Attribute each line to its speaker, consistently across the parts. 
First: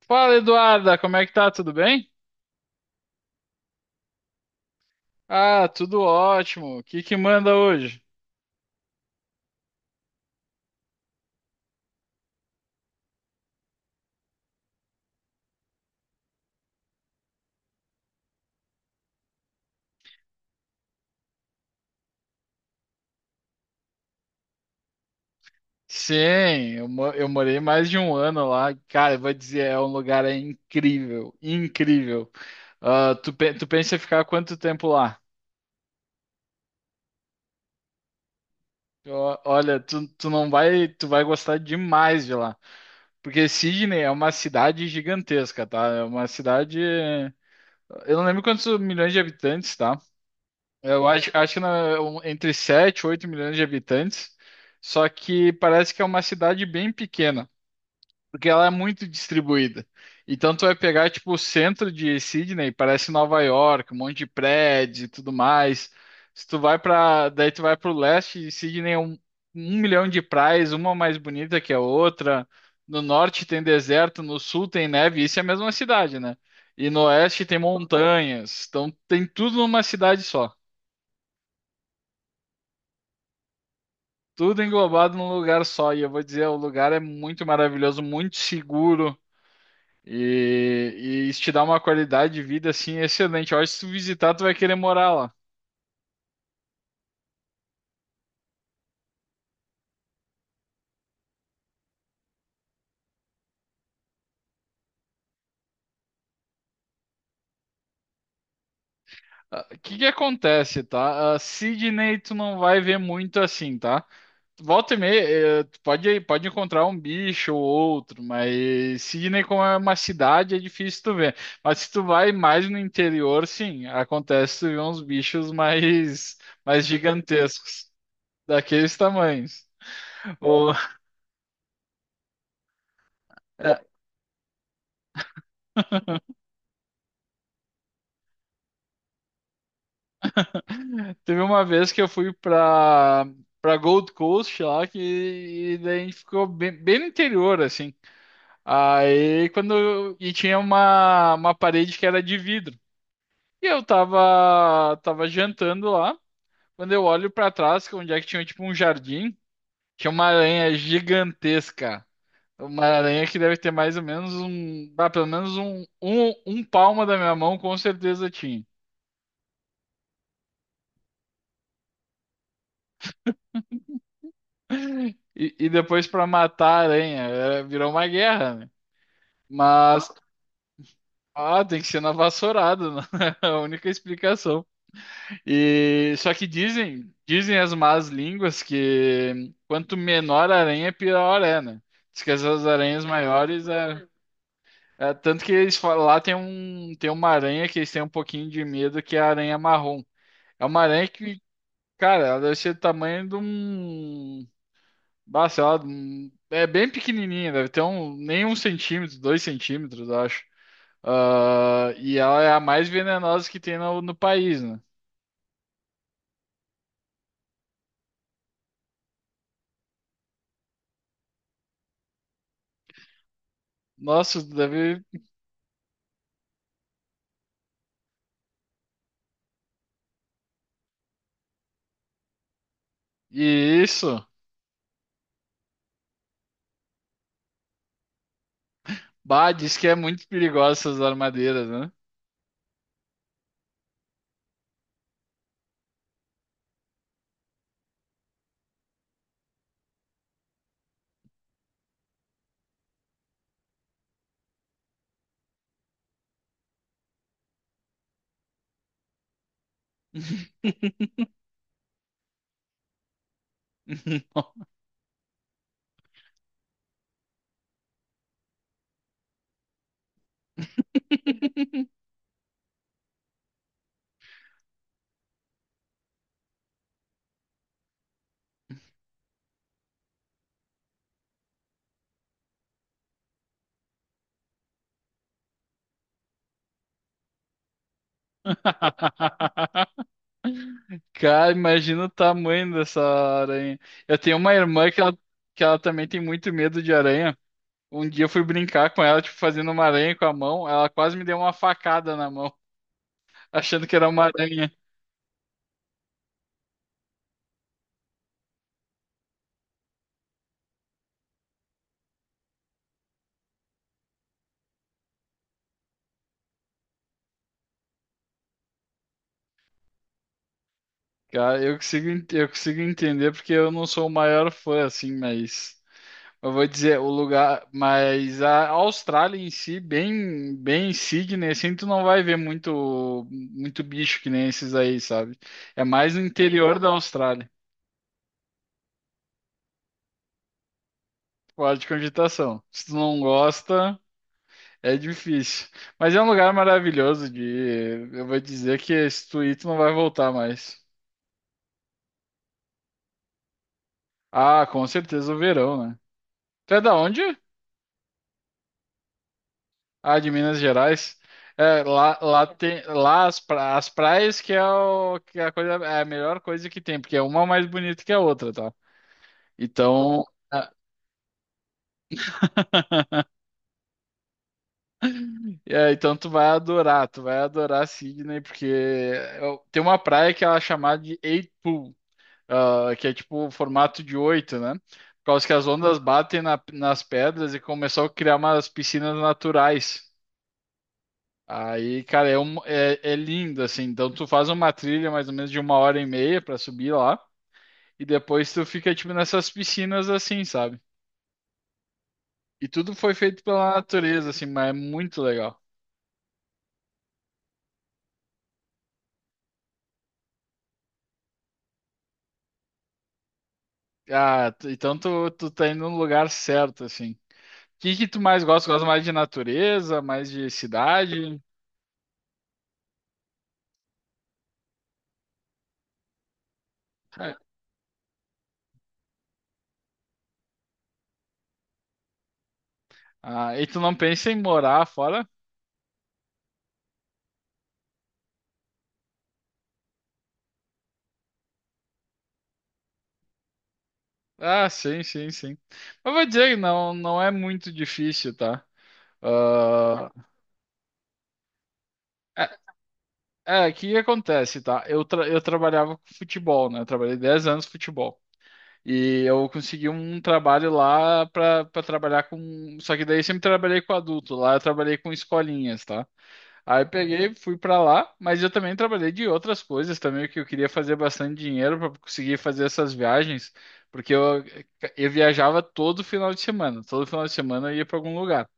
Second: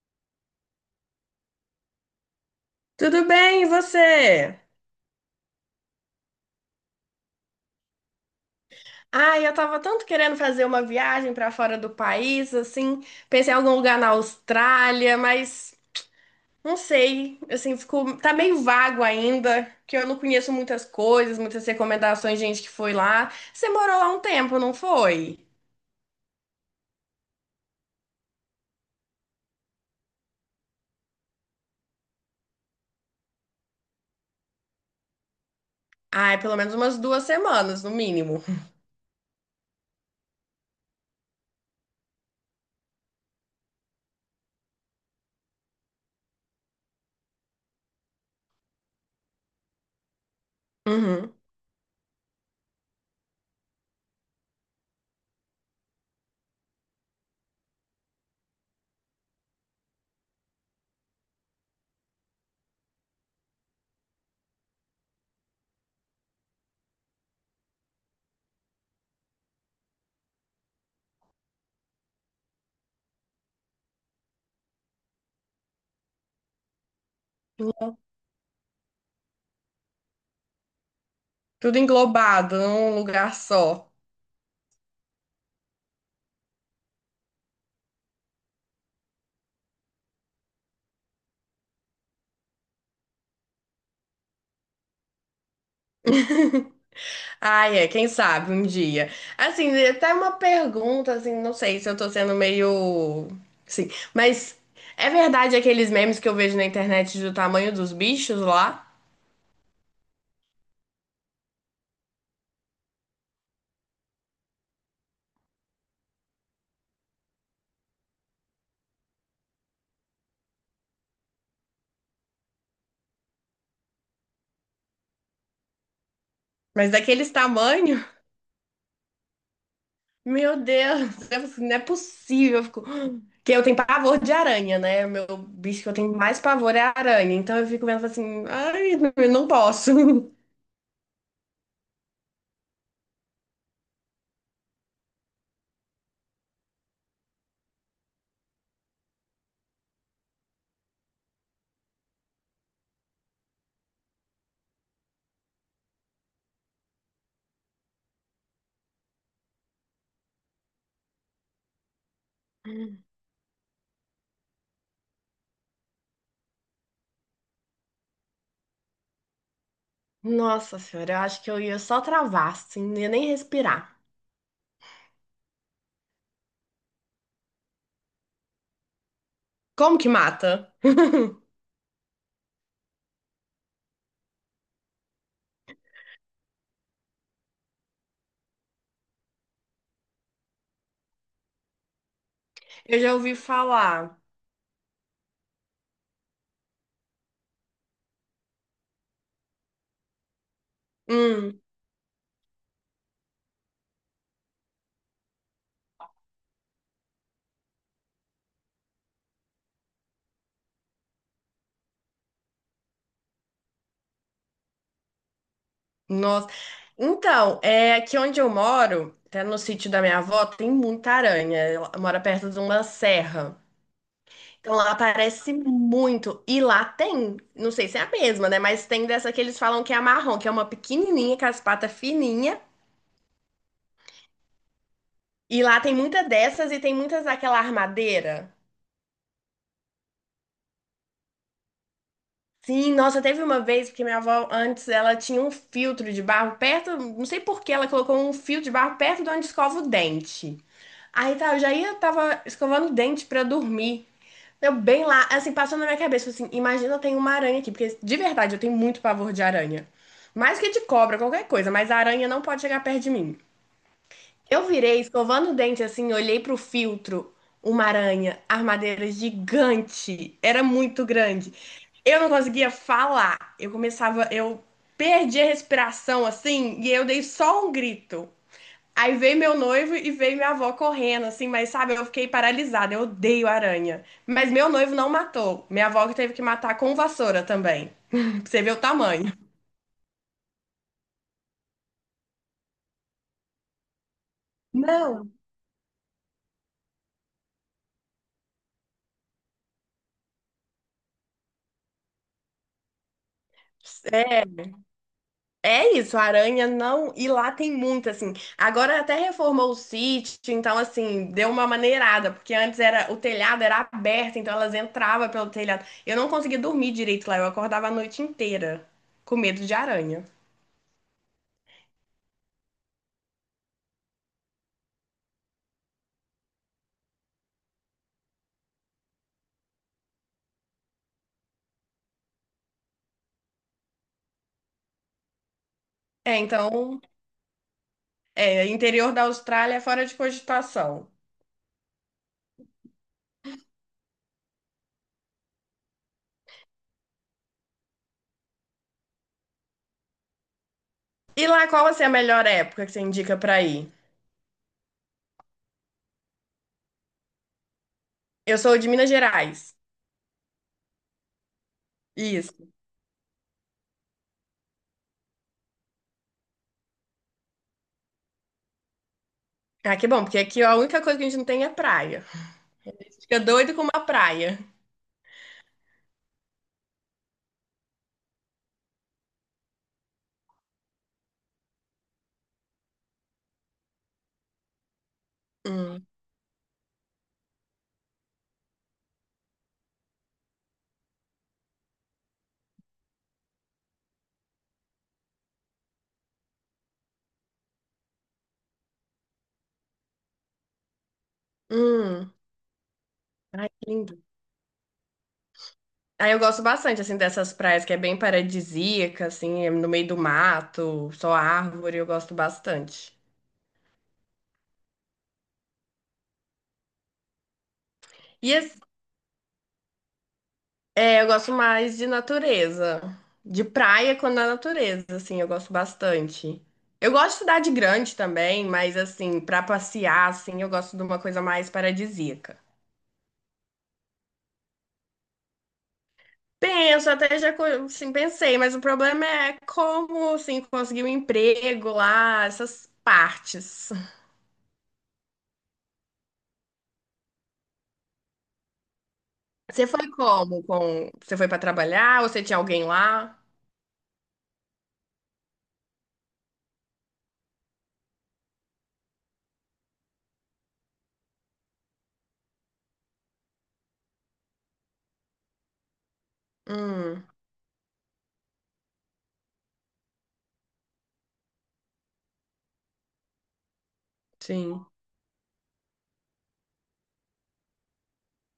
Speaker 1: Fala, Eduarda, como é que tá? Tudo bem?
Speaker 2: Tudo bem, e você?
Speaker 1: Ah, tudo ótimo. O que que manda hoje?
Speaker 2: Ai, eu tava tanto querendo fazer uma viagem pra fora do país, assim, pensei em algum lugar na Austrália, mas não sei, assim, tá meio vago ainda, que eu não conheço muitas coisas, muitas recomendações de gente que foi lá. Você morou lá um tempo, não foi?
Speaker 1: Sim, eu morei mais de um ano lá. Cara, eu vou dizer, é um lugar é incrível, incrível. Ah, tu pensa em ficar quanto tempo lá?
Speaker 2: Ai, pelo menos umas duas semanas, no mínimo.
Speaker 1: Olha, tu não vai, tu vai gostar demais de lá. Porque Sydney é uma cidade gigantesca, tá? É uma cidade. Eu não lembro quantos milhões de habitantes, tá? Eu acho,
Speaker 2: Uhum.
Speaker 1: acho que entre 7 e 8 milhões de habitantes, só que parece que é uma cidade bem pequena, porque ela é muito distribuída. Então tu vai pegar tipo o centro de Sydney, parece Nova York, um monte de prédios e tudo mais. Se tu vai para, daí tu vai para o leste, e Sydney é um milhão de praias, uma mais bonita que a outra. No norte tem deserto, no sul tem neve, isso é a mesma cidade, né? E no oeste tem montanhas, então tem tudo numa cidade só.
Speaker 2: Tudo englobado num lugar só.
Speaker 1: Tudo englobado num lugar só. E, eu vou dizer, o lugar é muito maravilhoso, muito seguro. E, e isso te dá uma qualidade de vida assim excelente. Eu acho que se tu visitar, tu vai querer morar lá.
Speaker 2: Ai, é, quem sabe um dia. Assim, é até uma pergunta, assim, não sei se eu tô sendo meio. Sim, mas é verdade aqueles memes que eu vejo na internet do tamanho dos bichos lá?
Speaker 1: Ah, o que que acontece, tá? Ah, Sydney tu não vai ver muito assim, tá? Volta e meia, tu pode, encontrar um bicho ou outro, mas Sydney como é uma cidade é difícil tu ver. Mas se tu vai mais no interior, sim, acontece tu ver uns bichos mais,
Speaker 2: Mas daqueles
Speaker 1: gigantescos.
Speaker 2: tamanho,
Speaker 1: Daqueles tamanhos.
Speaker 2: meu
Speaker 1: O-
Speaker 2: Deus, eu fico assim, não é possível. Eu fico... Que eu tenho
Speaker 1: é,
Speaker 2: pavor de aranha, né? O meu bicho que eu tenho mais pavor é a aranha. Então eu fico vendo assim, ai, não, eu não posso.
Speaker 1: Teve uma vez que eu fui pra Gold Coast lá, que e daí a gente ficou bem, bem no interior, assim. E tinha uma, parede que era de vidro. E eu tava jantando lá. Quando eu olho pra trás, que é onde é que tinha tipo um jardim, tinha uma aranha gigantesca. Uma aranha que deve ter mais ou menos um. Pelo menos um palmo da minha mão, com certeza tinha.
Speaker 2: Nossa senhora, eu acho que eu ia só travar, assim, não ia nem respirar.
Speaker 1: E depois pra matar a aranha, é, virou uma guerra, né?
Speaker 2: Como que
Speaker 1: Mas,
Speaker 2: mata?
Speaker 1: tem que ser na vassourada, né? É a única explicação. E só que dizem as más línguas que quanto menor a aranha, pior é, né? Diz que essas
Speaker 2: Eu
Speaker 1: aranhas
Speaker 2: já ouvi
Speaker 1: maiores é,
Speaker 2: falar.
Speaker 1: tanto que eles falam, lá tem uma aranha que eles têm um pouquinho de medo que é a aranha marrom. É uma aranha que,
Speaker 2: Hum,
Speaker 1: cara, ela deve ser do tamanho de um. Nossa, ela é bem pequenininha, deve ter um, nem 1 centímetro, 2 centímetros, acho. Ah, e ela é a mais venenosa que tem no, no país, né?
Speaker 2: nossa. Então, é aqui onde eu moro, até no sítio da minha avó, tem muita aranha. Ela mora perto de uma serra.
Speaker 1: Nossa,
Speaker 2: Então lá
Speaker 1: deve.
Speaker 2: aparece muito. E lá tem, não sei se é a mesma, né? Mas tem dessa que eles falam que é a marrom, que é uma pequenininha com as patas fininhas.
Speaker 1: E isso.
Speaker 2: E lá tem muita dessas e tem muitas daquela armadeira.
Speaker 1: Bah, diz que é muito perigosa essas armadeiras, né?
Speaker 2: Sim, nossa, teve uma vez, porque minha avó antes ela tinha um filtro de barro perto, não sei por que ela colocou um fio de barro perto de onde escova o dente. Aí tá, eu já ia, tava escovando o dente pra dormir. Eu bem lá, assim, passou na minha cabeça, assim, imagina, eu tenho uma aranha aqui, porque de verdade eu tenho muito pavor de aranha. Mais que de cobra, qualquer coisa, mas a aranha não pode chegar perto de mim. Eu virei, escovando o dente assim, olhei pro filtro, uma aranha, armadeira gigante, era muito grande. Eu não conseguia falar, eu começava, eu perdi a respiração assim, e eu dei só um grito. Aí veio meu noivo e veio minha avó correndo, assim, mas sabe, eu fiquei paralisada, eu odeio aranha. Mas meu noivo não matou, minha avó que teve que matar com vassoura também, pra você ver o tamanho.
Speaker 1: Cara, imagina o tamanho dessa aranha. Eu tenho uma irmã
Speaker 2: Não.
Speaker 1: que ela também tem muito medo de aranha. Um dia eu fui brincar com ela, tipo, fazendo uma aranha com a mão. Ela quase me deu uma facada na mão, achando que era uma aranha.
Speaker 2: É isso, a aranha não. E lá tem muita, assim. Agora até reformou o sítio, então, assim, deu uma maneirada, porque antes era o telhado era aberto, então elas entravam pelo telhado. Eu não conseguia dormir direito lá, eu acordava a noite inteira com medo de aranha.
Speaker 1: Cara, eu consigo entender porque eu não sou o maior fã, assim, mas eu vou dizer, o lugar, mas a Austrália em si, bem, bem Sydney, assim, tu não vai ver muito, muito bicho que nem esses aí, sabe? É mais no
Speaker 2: É,
Speaker 1: interior da
Speaker 2: então,
Speaker 1: Austrália,
Speaker 2: é, interior da Austrália é fora de cogitação.
Speaker 1: fora de cogitação. Se tu não gosta, é difícil. Mas é um lugar maravilhoso de ir. Eu vou dizer que se tu ir, tu não vai voltar mais.
Speaker 2: E lá, qual assim, é a melhor época que você indica pra ir?
Speaker 1: Ah, com certeza o verão, né? Tu é da onde?
Speaker 2: Eu sou de Minas Gerais.
Speaker 1: Ah, de Minas Gerais. É, lá
Speaker 2: Isso.
Speaker 1: tem lá as praias que é, o, que é a coisa, é a melhor coisa que tem, porque é uma mais bonita que a outra, tá?
Speaker 2: Ah, que
Speaker 1: Então,
Speaker 2: bom, porque aqui
Speaker 1: ah,
Speaker 2: a única coisa que a gente não tem é praia. Fica doido com uma praia.
Speaker 1: é, então tu vai adorar Sydney, porque tem uma praia que ela é chamada de Eight Pool, ah, que é tipo o formato de oito, né? Por causa que as ondas
Speaker 2: Hum.
Speaker 1: batem nas pedras e começou a criar umas piscinas naturais. Aí, cara, é lindo, assim. Então, tu faz uma trilha mais ou menos de uma hora e meia pra subir lá. E depois tu fica, tipo, nessas piscinas, assim, sabe?
Speaker 2: Hum.
Speaker 1: E tudo foi feito
Speaker 2: Ai,
Speaker 1: pela
Speaker 2: que lindo.
Speaker 1: natureza, assim, mas é muito legal.
Speaker 2: Aí eu gosto bastante, assim, dessas praias que é bem paradisíaca, assim, é no meio do mato, só árvore, eu gosto bastante.
Speaker 1: Ah, então tu tá indo no lugar certo, assim. O que que tu mais
Speaker 2: E
Speaker 1: gosta?
Speaker 2: as-
Speaker 1: Gosta mais de natureza, mais de
Speaker 2: É, eu
Speaker 1: cidade?
Speaker 2: gosto mais de natureza, de praia quando a natureza, assim, eu gosto bastante. Eu gosto de cidade grande também, mas, assim, pra passear, assim, eu gosto de uma coisa mais paradisíaca.
Speaker 1: Ah, e tu não pensa em morar fora?
Speaker 2: Penso, até já, assim, pensei, mas o problema é como, assim, conseguir um emprego lá, essas partes.
Speaker 1: Ah, sim, sim, sim. Mas vou dizer que não, não é muito difícil, tá?
Speaker 2: Você foi como? Com... Você foi pra trabalhar? Ou você
Speaker 1: Ah,
Speaker 2: tinha alguém lá?
Speaker 1: O que que acontece, tá? Eu trabalhava com futebol, né? Eu trabalhei 10 anos com futebol. E eu consegui um trabalho lá pra trabalhar com. Só que daí eu sempre trabalhei com adulto. Lá eu trabalhei com escolinhas, tá? Aí eu
Speaker 2: Hum,
Speaker 1: peguei, fui pra lá, mas eu também trabalhei de outras coisas também, que eu queria fazer bastante dinheiro pra conseguir fazer essas viagens, porque eu,
Speaker 2: sim.
Speaker 1: eu viajava todo final de semana. Todo final de semana eu ia pra algum lugar.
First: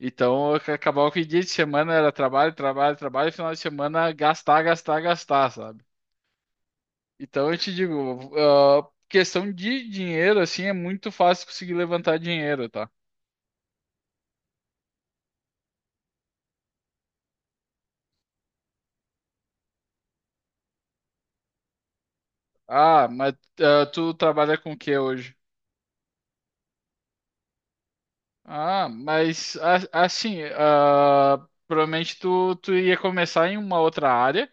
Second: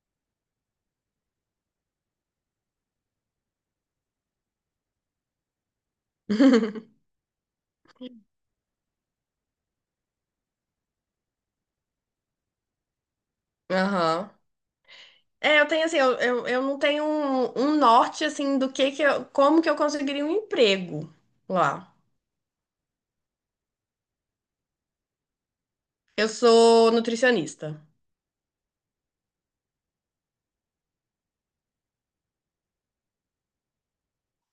Speaker 1: Então, acabava que dia de semana era trabalho, trabalho, trabalho, e final de semana gastar, gastar, gastar, sabe? Então, eu te digo, questão de dinheiro, assim, é muito fácil conseguir levantar dinheiro, tá?
Speaker 2: Aham. É, eu tenho assim, eu não tenho um norte assim do que eu, como que eu conseguiria um emprego lá.
Speaker 1: Ah, mas tu trabalha com o que hoje?
Speaker 2: Eu sou nutricionista.
Speaker 1: Ah, mas assim, provavelmente tu ia começar em uma outra área,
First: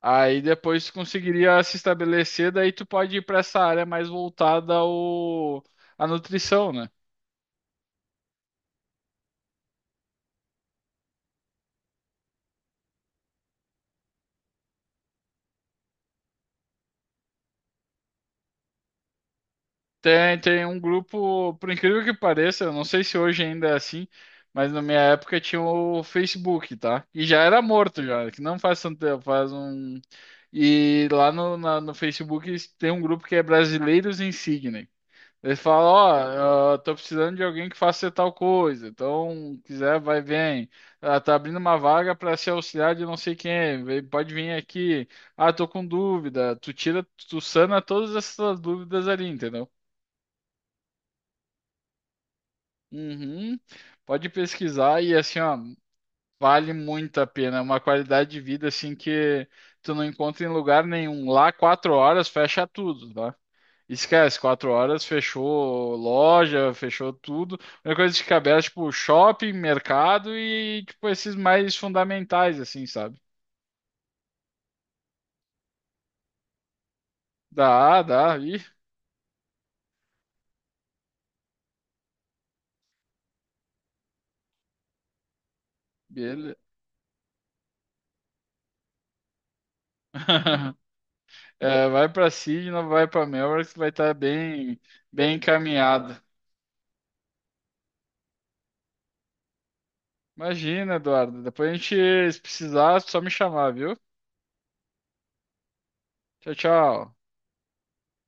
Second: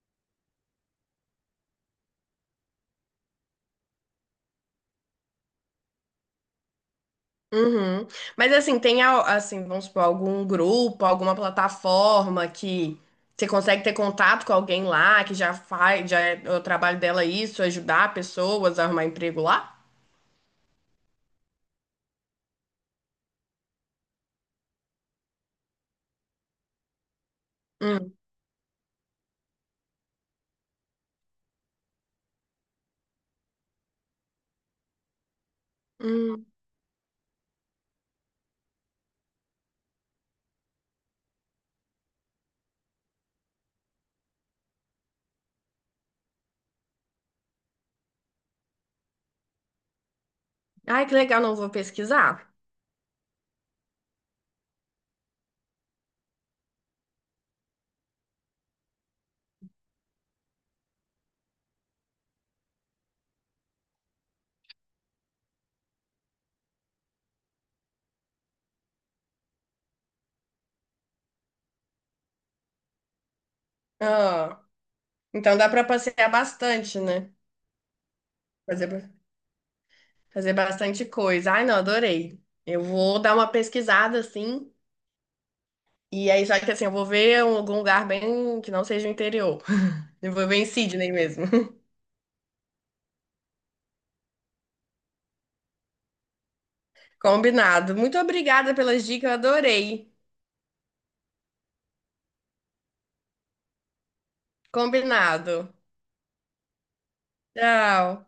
Speaker 1: aí depois tu conseguiria se estabelecer, daí tu pode ir para essa área mais voltada ao, à nutrição, né?
Speaker 2: Uhum. Mas assim, assim, vamos supor, algum grupo, alguma plataforma que você consegue ter contato com alguém lá que já faz, já é o trabalho dela é isso, ajudar pessoas a arrumar emprego lá?
Speaker 1: Tem um grupo, por incrível que pareça, eu não sei se hoje ainda é assim, mas na minha época tinha o Facebook, tá? E já era morto já, que não faz tanto tempo, faz um. E lá no Facebook tem um grupo que é Brasileiros Insigne. Eles falam,
Speaker 2: Hum.
Speaker 1: ó, eu tô precisando de alguém que faça tal coisa, então quiser, vai, vem. Ah, tá abrindo uma vaga para ser auxiliar de não sei quem, pode vir aqui. Ah, tô com dúvida. Tu tira, tu sana todas essas dúvidas ali, entendeu?
Speaker 2: Ai, que legal, não vou pesquisar.
Speaker 1: Uhum. Pode pesquisar e assim, ó, vale muito a pena. É uma qualidade de vida assim que tu não encontra em lugar nenhum. Lá, 4 horas fecha tudo, tá? Esquece, 4 horas fechou loja, fechou tudo. A única coisa que fica aberta, é, tipo, shopping, mercado e tipo esses mais fundamentais, assim, sabe?
Speaker 2: Ah, então dá pra passear bastante, né?
Speaker 1: Dá, dá, ih,
Speaker 2: Fazer, ba- fazer bastante coisa. Ai, não, adorei. Eu vou dar uma pesquisada assim. E aí,
Speaker 1: beleza.
Speaker 2: só que assim, eu vou ver algum lugar bem que não seja o interior. Eu vou ver em Sydney mesmo.
Speaker 1: É, vai pra Sydney, vai pra Melbourne, que tu vai estar bem, bem encaminhado.
Speaker 2: Combinado. Muito obrigada pelas dicas, eu adorei.
Speaker 1: Imagina, Eduardo. Depois a gente, se precisar, é só me chamar, viu?
Speaker 2: Combinado.
Speaker 1: Tchau, tchau.
Speaker 2: Tchau.